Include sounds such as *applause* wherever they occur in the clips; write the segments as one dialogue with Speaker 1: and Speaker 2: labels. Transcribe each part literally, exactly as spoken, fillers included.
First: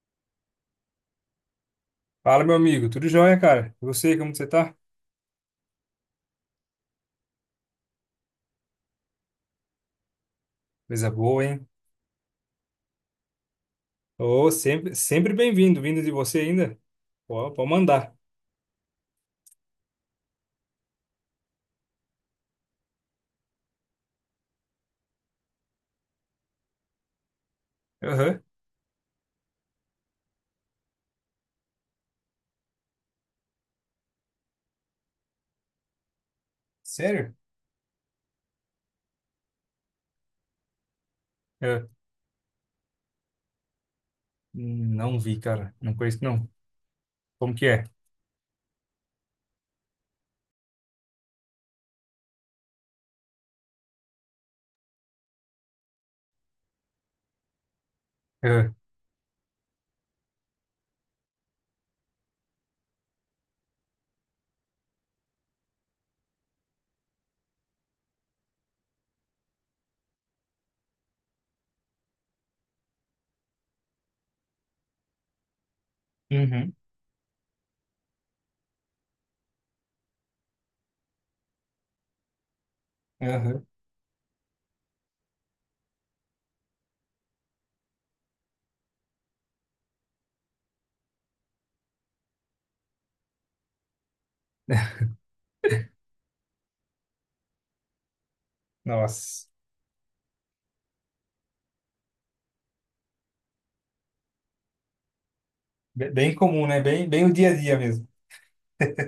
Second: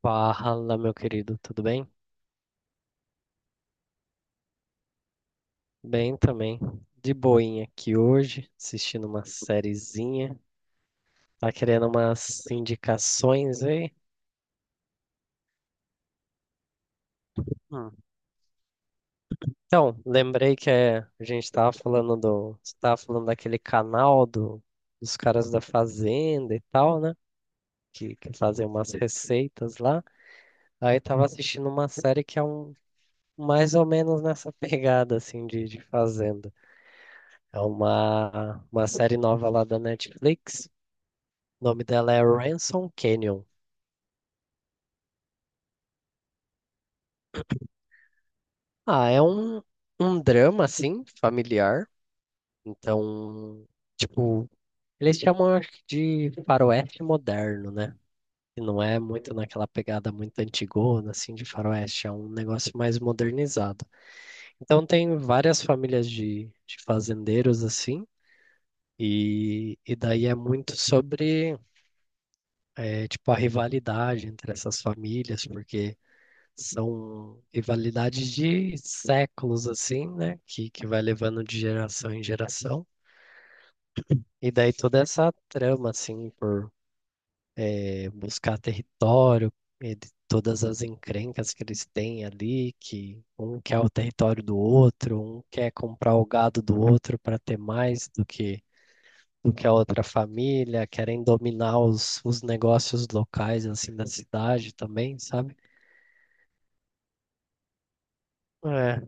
Speaker 1: Fala, meu querido, tudo bem?
Speaker 2: Fala, meu amigo. Tudo jóia, cara? E você, como você tá?
Speaker 1: Bem também. De boinha aqui hoje, assistindo uma sériezinha.
Speaker 2: Coisa boa,
Speaker 1: Tá
Speaker 2: hein?
Speaker 1: querendo umas indicações aí?
Speaker 2: Ô, sempre, sempre bem-vindo. Vindo de você ainda? Pô, pode
Speaker 1: Hum.
Speaker 2: mandar.
Speaker 1: Então, lembrei que é, a gente tava falando do, você tava falando daquele canal do, dos caras da fazenda e tal, né? Que, que
Speaker 2: Aham.
Speaker 1: fazem umas receitas lá. Aí tava assistindo uma série que é um mais ou menos nessa *laughs* pegada assim de, de fazenda.
Speaker 2: Sério?
Speaker 1: É uma uma série nova lá da Netflix. O nome
Speaker 2: É.
Speaker 1: dela é Ransom Canyon.
Speaker 2: Não vi, cara. Não conheço, não. Como que é?
Speaker 1: Ah, é um, um drama, assim, familiar. Então, tipo, eles chamam, acho que, de faroeste moderno, né? E
Speaker 2: Aham.
Speaker 1: não é muito naquela pegada muito antigona, assim, de faroeste. É um negócio mais modernizado. Então, tem várias famílias de, de fazendeiros, assim. E, e daí é muito sobre, eh, tipo, a rivalidade entre essas famílias, porque
Speaker 2: Uhum.
Speaker 1: são rivalidades de séculos, assim, né? Que, que vai levando de geração em geração.
Speaker 2: Aham.
Speaker 1: E daí toda essa trama, assim, por eh, buscar território, e de todas as encrencas que eles têm ali, que um quer o território do outro, um quer comprar o gado do outro para ter mais do que,
Speaker 2: Nossa.
Speaker 1: do que a outra família, querem dominar os, os negócios locais, assim, da cidade também, sabe?
Speaker 2: Be- Bem comum, né? Bem, bem o dia a dia mesmo.
Speaker 1: É.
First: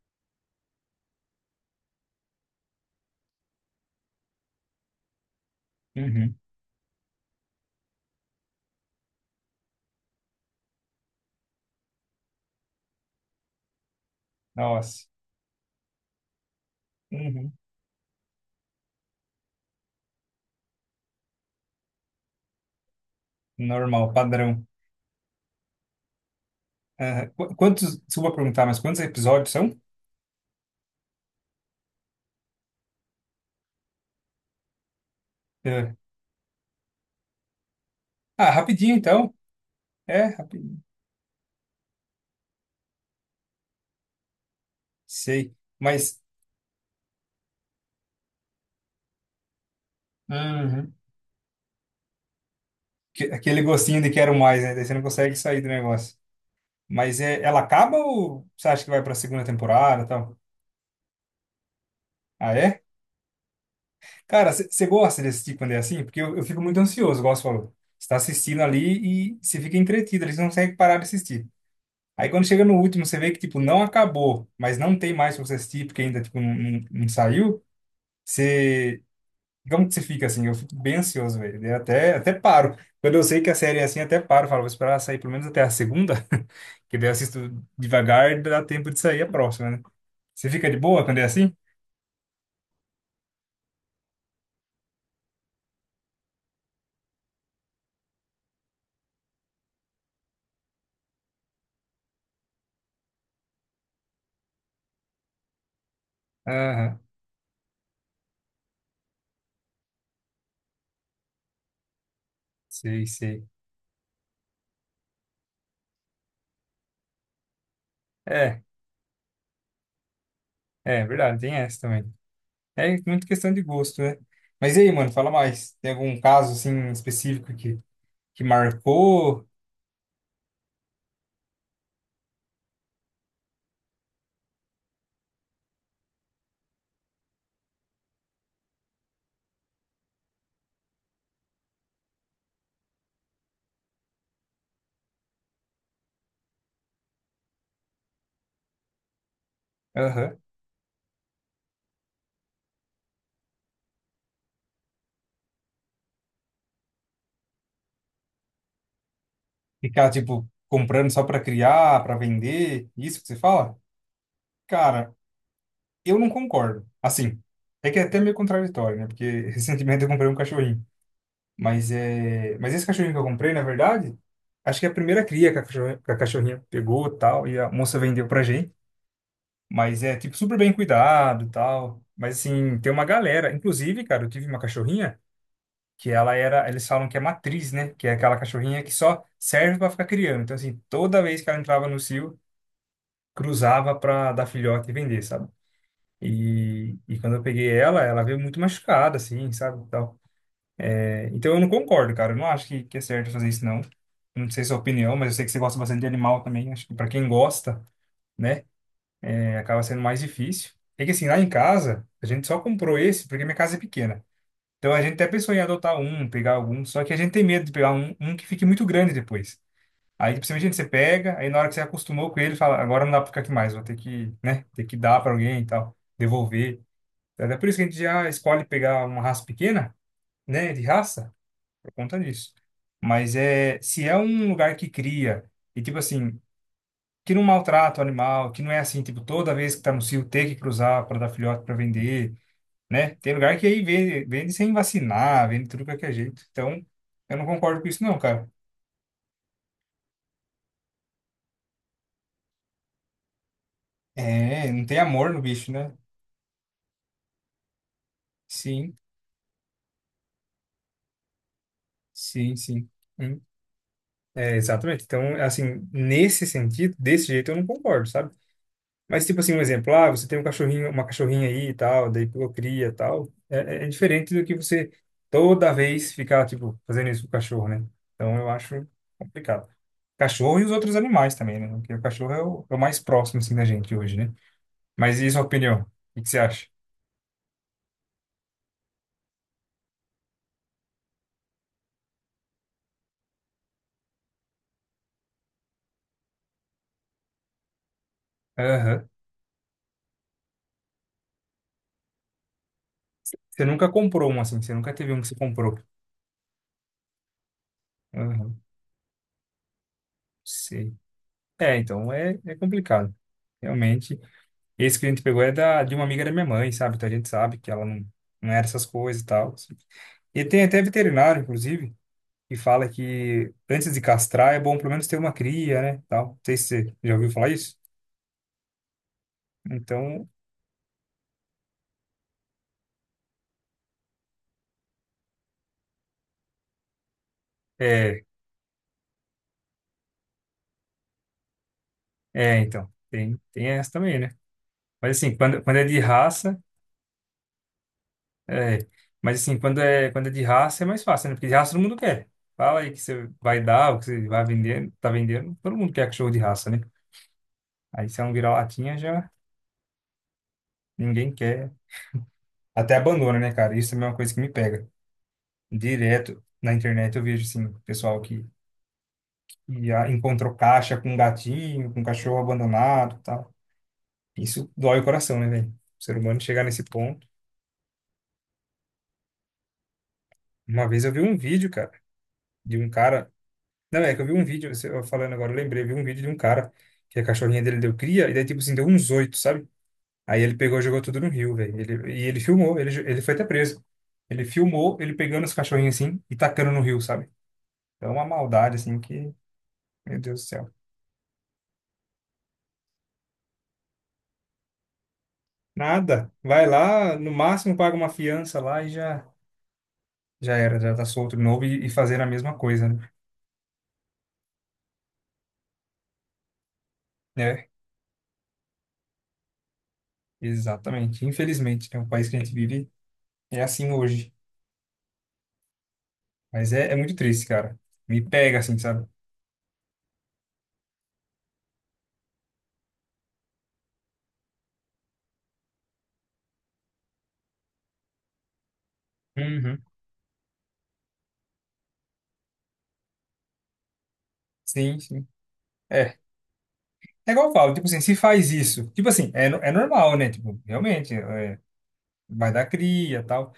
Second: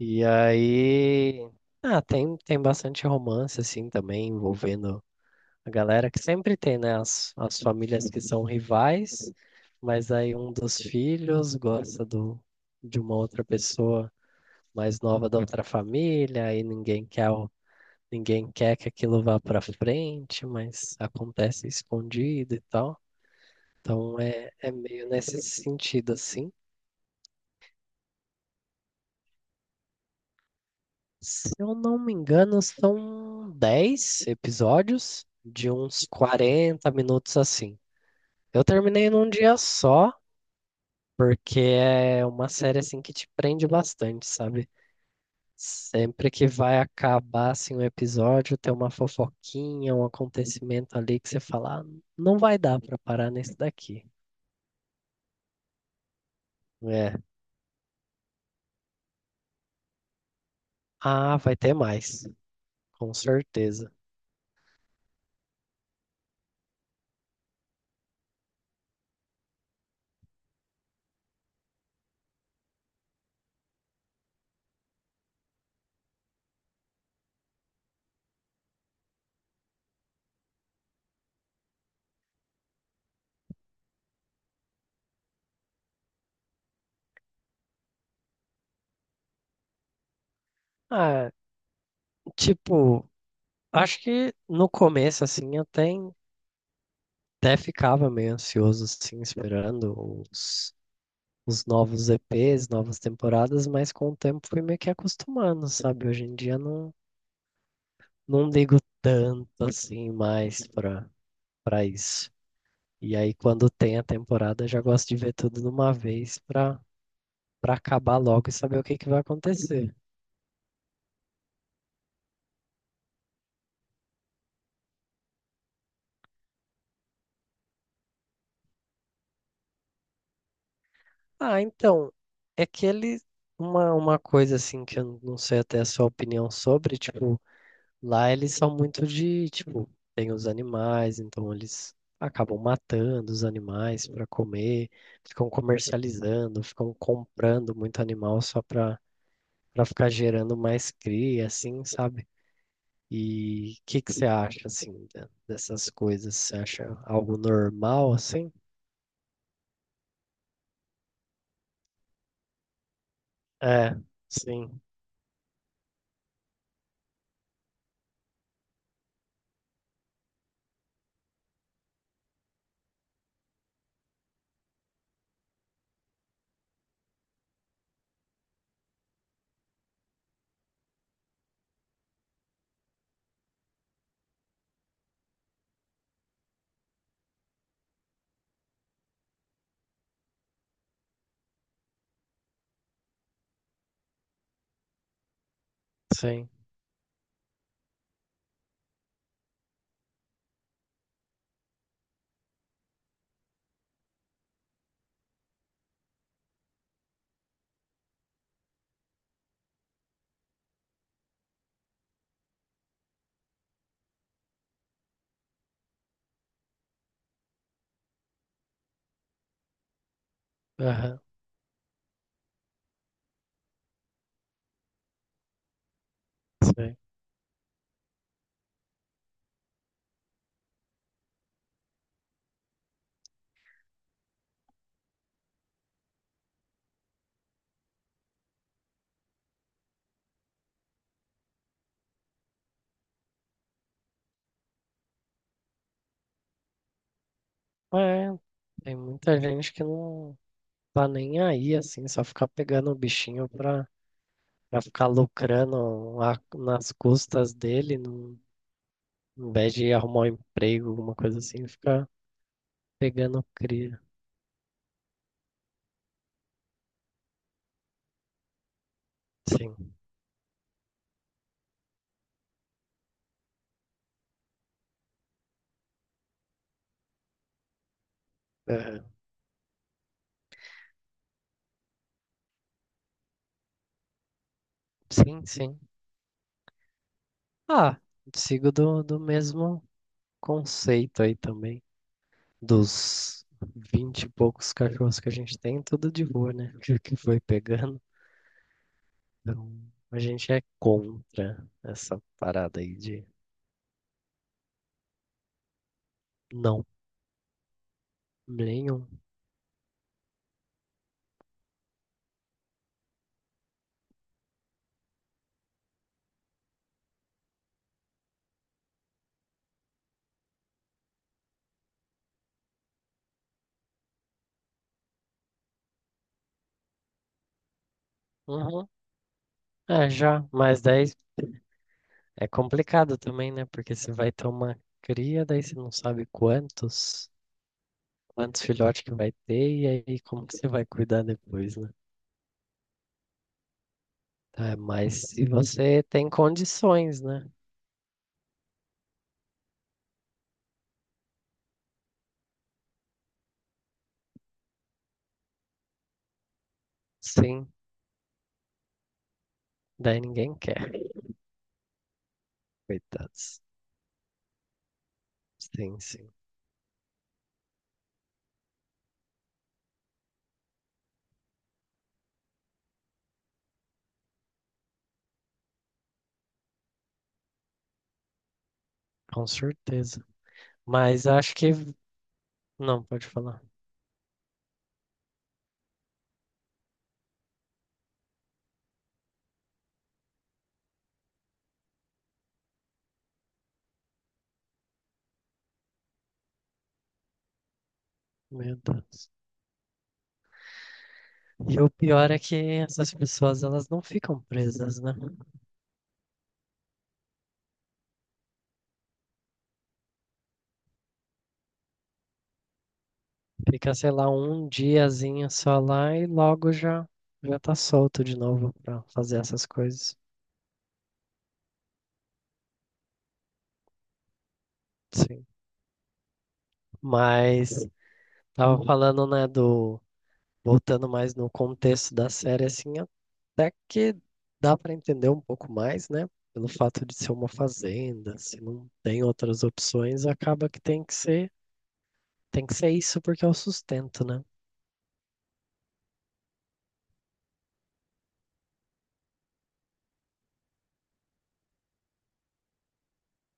Speaker 1: E aí, ah, tem, tem bastante romance, assim, também, envolvendo a galera, que
Speaker 2: Uhum. *laughs*
Speaker 1: sempre tem, né? As, as famílias que são rivais, mas aí um dos filhos gosta do, de uma outra pessoa mais
Speaker 2: Nossa.
Speaker 1: nova da outra família, aí ninguém quer, o-
Speaker 2: Uhum.
Speaker 1: ninguém quer que aquilo vá pra frente, mas acontece escondido e tal.
Speaker 2: Normal,
Speaker 1: Então é,
Speaker 2: padrão.
Speaker 1: é meio nesse sentido, assim.
Speaker 2: Aham. Qu- Quantos, desculpa perguntar, mas quantos episódios são?
Speaker 1: Se eu não me engano, são dez episódios de
Speaker 2: É.
Speaker 1: uns quarenta minutos assim.
Speaker 2: Ah,
Speaker 1: Eu
Speaker 2: rapidinho
Speaker 1: terminei num
Speaker 2: então.
Speaker 1: dia só,
Speaker 2: É, rapidinho.
Speaker 1: porque é uma série assim que te prende bastante, sabe?
Speaker 2: Sei. Mas.
Speaker 1: Sempre que vai acabar assim um episódio, tem uma fofoquinha, um
Speaker 2: Uhum.
Speaker 1: acontecimento ali que você fala, "Ah, não vai dar pra
Speaker 2: Que-
Speaker 1: parar nesse
Speaker 2: aquele gostinho
Speaker 1: daqui."
Speaker 2: de quero mais, né? Daí você não consegue sair do negócio.
Speaker 1: É.
Speaker 2: Mas é, ela acaba ou você acha que vai pra segunda temporada e tal?
Speaker 1: Ah, vai ter mais,
Speaker 2: Ah, é?
Speaker 1: com certeza.
Speaker 2: Cara, você gosta de assistir quando é assim? Porque eu, eu fico muito ansioso, igual você falou. Você tá assistindo ali e você fica entretido, ali você não consegue parar de assistir. Aí quando chega no último, você vê que, tipo, não acabou, mas não tem mais pra você assistir, porque ainda, tipo, não, não não saiu. Você. Como que você fica assim? Eu fico bem ansioso, velho. Eu até, até paro. Quando eu sei que a série é assim, até paro. Falo, vou esperar sair pelo menos até a segunda, *laughs* que daí eu assisto devagar, e dá tempo de sair a próxima, né? Você fica de boa quando é
Speaker 1: Ah,
Speaker 2: assim?
Speaker 1: tipo, acho que no começo assim eu até Até ficava meio ansioso, assim, esperando os, os novos E Pês, novas temporadas, mas com o tempo fui meio que acostumando, sabe? Hoje em dia não,
Speaker 2: Aham,
Speaker 1: não ligo tanto, assim, mais pra, pra isso.
Speaker 2: sei,
Speaker 1: E aí,
Speaker 2: sei.
Speaker 1: quando tem a temporada, já gosto de ver tudo de uma vez pra, pra acabar logo e
Speaker 2: É,
Speaker 1: saber o que que vai acontecer.
Speaker 2: é verdade, tem essa também. É muito questão de gosto, né? Mas e aí, mano, fala mais. Tem algum caso, assim, específico que, que marcou?
Speaker 1: Ah, então, é que ele. Uma, uma coisa, assim, que eu não sei até a sua opinião sobre, tipo, lá eles são muito de, tipo, tem os animais, então eles acabam matando os animais para comer, ficam comercializando, ficam comprando muito animal só para para ficar
Speaker 2: Aham.
Speaker 1: gerando mais cria, assim, sabe? E o que que você acha, assim, de- dessas coisas? Você acha algo normal, assim?
Speaker 2: Ficar, tipo, comprando só pra criar, pra vender? Isso que você fala?
Speaker 1: É, sim,
Speaker 2: Cara, eu não concordo. Assim, é que é até meio contraditório, né? Porque *laughs* recentemente eu comprei um cachorrinho. Mas é, mas esse cachorrinho que eu comprei, na verdade, acho que é a primeira cria que a cachorrinha, que a cachorrinha pegou, tal, e a moça vendeu pra gente. Mas é tipo super bem cuidado, tal. Mas assim, tem uma galera, inclusive, cara, eu tive uma cachorrinha que ela era, eles falam que é matriz, né? Que é aquela cachorrinha que só serve pra ficar criando. Então assim, toda vez que ela entrava no cio, cruzava pra dar filhote e vender, sabe?
Speaker 1: sim,
Speaker 2: E, e quando eu peguei ela, ela veio muito machucada, assim, sabe? E tal. É, então eu não concordo, cara. Eu não acho que, que é certo fazer isso, não. Não sei sua opinião, mas eu sei que você gosta bastante de animal também. Acho que pra quem gosta, né, é, acaba sendo mais difícil. É que assim, lá em casa, a gente só comprou esse porque minha casa é pequena. Então a gente até pensou em adotar um, pegar algum, só que a gente tem medo de pegar um, um que fique muito grande depois. Aí, principalmente, você
Speaker 1: aham,
Speaker 2: pega, aí na hora que você acostumou com ele, fala, agora não dá pra ficar aqui mais, vou ter que, né, ter que dar pra alguém e tal, devolver.
Speaker 1: sim.
Speaker 2: É é por isso que a gente já escolhe pegar uma raça pequena, né, de raça, por conta disso. Mas é, se é um lugar que cria, e tipo assim, que não maltrata o animal, que não é assim, tipo, toda vez que tá no cio ter que cruzar para dar filhote para vender, né? Tem lugar que aí vende, vende sem vacinar, vende tudo de qualquer jeito. Então, eu não concordo com isso não,
Speaker 1: É,
Speaker 2: cara.
Speaker 1: tem muita gente que não tá nem aí, assim, só ficar pegando o bichinho pra
Speaker 2: É,
Speaker 1: pra
Speaker 2: não tem
Speaker 1: ficar
Speaker 2: amor no bicho, né?
Speaker 1: lucrando a- nas custas dele, não,
Speaker 2: Sim,
Speaker 1: em vez de arrumar um emprego, alguma coisa assim, ficar
Speaker 2: sim, sim. Hum.
Speaker 1: pegando cria.
Speaker 2: É, exatamente. Então, assim, nesse sentido, desse jeito eu não concordo, sabe? Mas, tipo assim, um
Speaker 1: Sim,
Speaker 2: exemplo, ah, você tem um cachorrinho, uma cachorrinha aí e tal, daí pô, cria e tal. É, é é diferente do que você toda vez ficar, tipo, fazendo isso com o cachorro, né? Então eu acho
Speaker 1: aham.
Speaker 2: complicado. Cachorro e os outros animais também, né? Porque o cachorro é o, é o mais próximo, assim, da gente hoje, né? Mas e a sua
Speaker 1: Sim, sim.
Speaker 2: opinião? O que que você acha?
Speaker 1: Ah, sigo do, do mesmo conceito aí também. Dos vinte e poucos cachorros que a gente tem, tudo de boa, né? *laughs* Que que foi pegando.
Speaker 2: Aham.
Speaker 1: Então, a gente é contra essa parada aí de
Speaker 2: Você nunca comprou um, assim, você nunca teve um que você comprou.
Speaker 1: não,
Speaker 2: Aham,
Speaker 1: nenhum.
Speaker 2: sei. É, então é, é complicado. Realmente. Esse que a gente pegou é da, de uma amiga da minha mãe, sabe? Então a gente sabe que ela não, não era essas coisas e tal. Assim. E tem até veterinário, inclusive, que fala que antes de castrar é bom pelo menos ter uma cria, né? Tal. Não sei se você já ouviu falar isso.
Speaker 1: Uhum. É,
Speaker 2: Então,
Speaker 1: já, mais dez. É complicado também, né? Porque você vai ter uma cria, daí você não sabe quantos,
Speaker 2: é,
Speaker 1: quantos filhotes que vai ter, e aí como que você vai cuidar depois, né?
Speaker 2: é, então, tem, tem essa também, né?
Speaker 1: Tá,
Speaker 2: Mas
Speaker 1: mas
Speaker 2: assim,
Speaker 1: se
Speaker 2: quando, quando é de
Speaker 1: você tem
Speaker 2: raça,
Speaker 1: condições, né?
Speaker 2: é, mas assim, quando é, quando é de raça é mais fácil, né? Porque de raça todo mundo quer. Fala aí que você vai dar, o que você vai vender, tá vendendo, todo mundo quer cachorro de raça, né?
Speaker 1: Sim,
Speaker 2: Aí se é um vira-latinha já
Speaker 1: daí ninguém quer.
Speaker 2: ninguém quer. Até abandona, né,
Speaker 1: Coitados.
Speaker 2: cara? Isso também é uma coisa que me pega.
Speaker 1: Sim, sim,
Speaker 2: Direto na internet eu vejo, assim, pessoal que ia, encontrou caixa com gatinho, com cachorro abandonado e tal. Isso dói o coração, né, velho? O ser humano chegar nesse ponto.
Speaker 1: com certeza.
Speaker 2: Uma vez eu vi
Speaker 1: Mas
Speaker 2: um
Speaker 1: acho que.
Speaker 2: vídeo, cara, de um
Speaker 1: Não, pode
Speaker 2: cara.
Speaker 1: falar.
Speaker 2: Não, é que eu vi um vídeo, você- eu falando agora, eu lembrei, eu vi um vídeo de um cara que a cachorrinha dele deu cria, e daí, tipo assim, deu uns oito, sabe? Aí ele pegou e jogou tudo no rio, velho. Ele, e ele filmou, ele, ele foi até preso. Ele filmou ele pegando os cachorrinhos assim e tacando no rio, sabe? Então, é uma
Speaker 1: Meu
Speaker 2: maldade, assim,
Speaker 1: Deus.
Speaker 2: que. Meu Deus do céu.
Speaker 1: E o pior é que essas pessoas, elas não ficam presas, né?
Speaker 2: Nada. Vai lá, no máximo paga uma fiança lá e já, já era, já tá solto de novo e, e fazer a mesma coisa, né?
Speaker 1: Fica, sei lá, um diazinho só lá e logo já já
Speaker 2: É,
Speaker 1: tá solto de novo pra fazer essas coisas.
Speaker 2: exatamente. Infelizmente, né? O país que a gente vive é assim hoje.
Speaker 1: Sim.
Speaker 2: Mas é, é muito triste,
Speaker 1: Mas
Speaker 2: cara. Me pega assim,
Speaker 1: tava
Speaker 2: sabe?
Speaker 1: falando, né, do voltando mais no contexto da série assim, até que dá pra entender um pouco mais, né? Pelo fato de ser uma fazenda, se não tem outras
Speaker 2: Uhum.
Speaker 1: opções, acaba que tem que ser, tem que ser isso porque é o sustento, né?
Speaker 2: Sim, sim. É. É igual eu falo, tipo assim, se faz isso, tipo assim, é, no- é normal, né? Tipo, realmente, é, vai dar cria e tal.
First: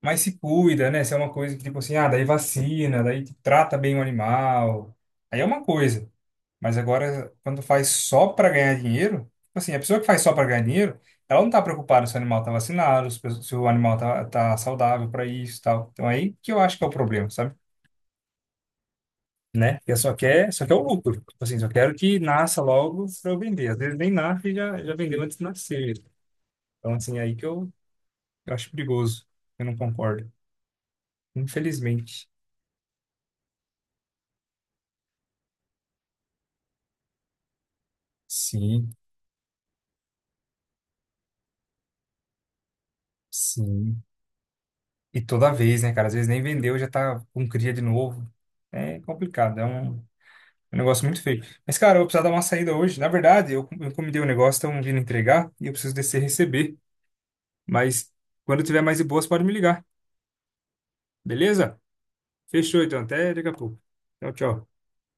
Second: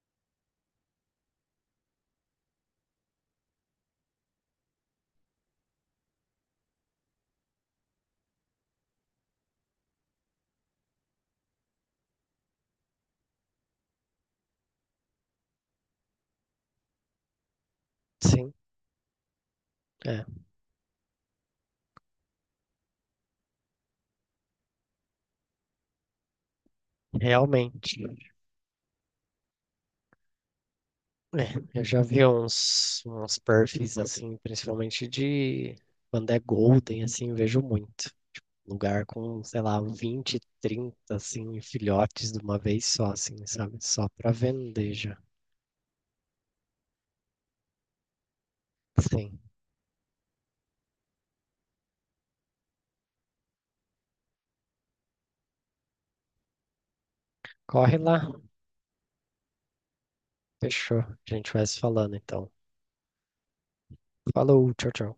Speaker 2: Mas se cuida, né? Se é uma coisa que, tipo assim, ah, daí vacina, daí tipo, trata bem o animal. Aí é uma coisa. Mas agora, quando faz só para ganhar dinheiro, tipo assim, a pessoa que faz só para ganhar dinheiro, ela não tá preocupada se o animal tá vacinado, se o se o animal tá, tá saudável para isso e tal. Então é aí que eu acho que é o problema, sabe?
Speaker 1: Sim,
Speaker 2: Né? Porque só
Speaker 1: é,
Speaker 2: quer, só quer o lucro. Tipo assim, só quero que nasça logo para eu vender. Às vezes nem nasce e já, já vendeu antes de nascer. Então, assim, é aí que eu,
Speaker 1: realmente.
Speaker 2: eu acho perigoso. Eu não concordo.
Speaker 1: É, eu já vi
Speaker 2: Infelizmente.
Speaker 1: uns, uns perfis assim, principalmente de quando é golden, assim, vejo muito.
Speaker 2: Sim,
Speaker 1: Lugar com, sei lá, vinte, trinta assim, filhotes de uma vez só, assim, sabe?
Speaker 2: sim.
Speaker 1: Só pra vender já.
Speaker 2: E toda vez, né, cara? Às vezes nem vendeu, já tá com cria de novo. É
Speaker 1: Sim.
Speaker 2: complicado. É um. É um negócio muito feio. Mas, cara, eu vou precisar dar uma saída hoje. Na verdade, eu, eu encomendei um negócio, estão vindo entregar e eu preciso descer e receber.
Speaker 1: Corre
Speaker 2: Mas
Speaker 1: lá.
Speaker 2: quando tiver mais de boas, pode me ligar.
Speaker 1: Fechou. A gente vai
Speaker 2: Beleza?
Speaker 1: se falando, então.
Speaker 2: Fechou, então. Até daqui a pouco. Tchau, tchau.
Speaker 1: Falou, tchau, tchau.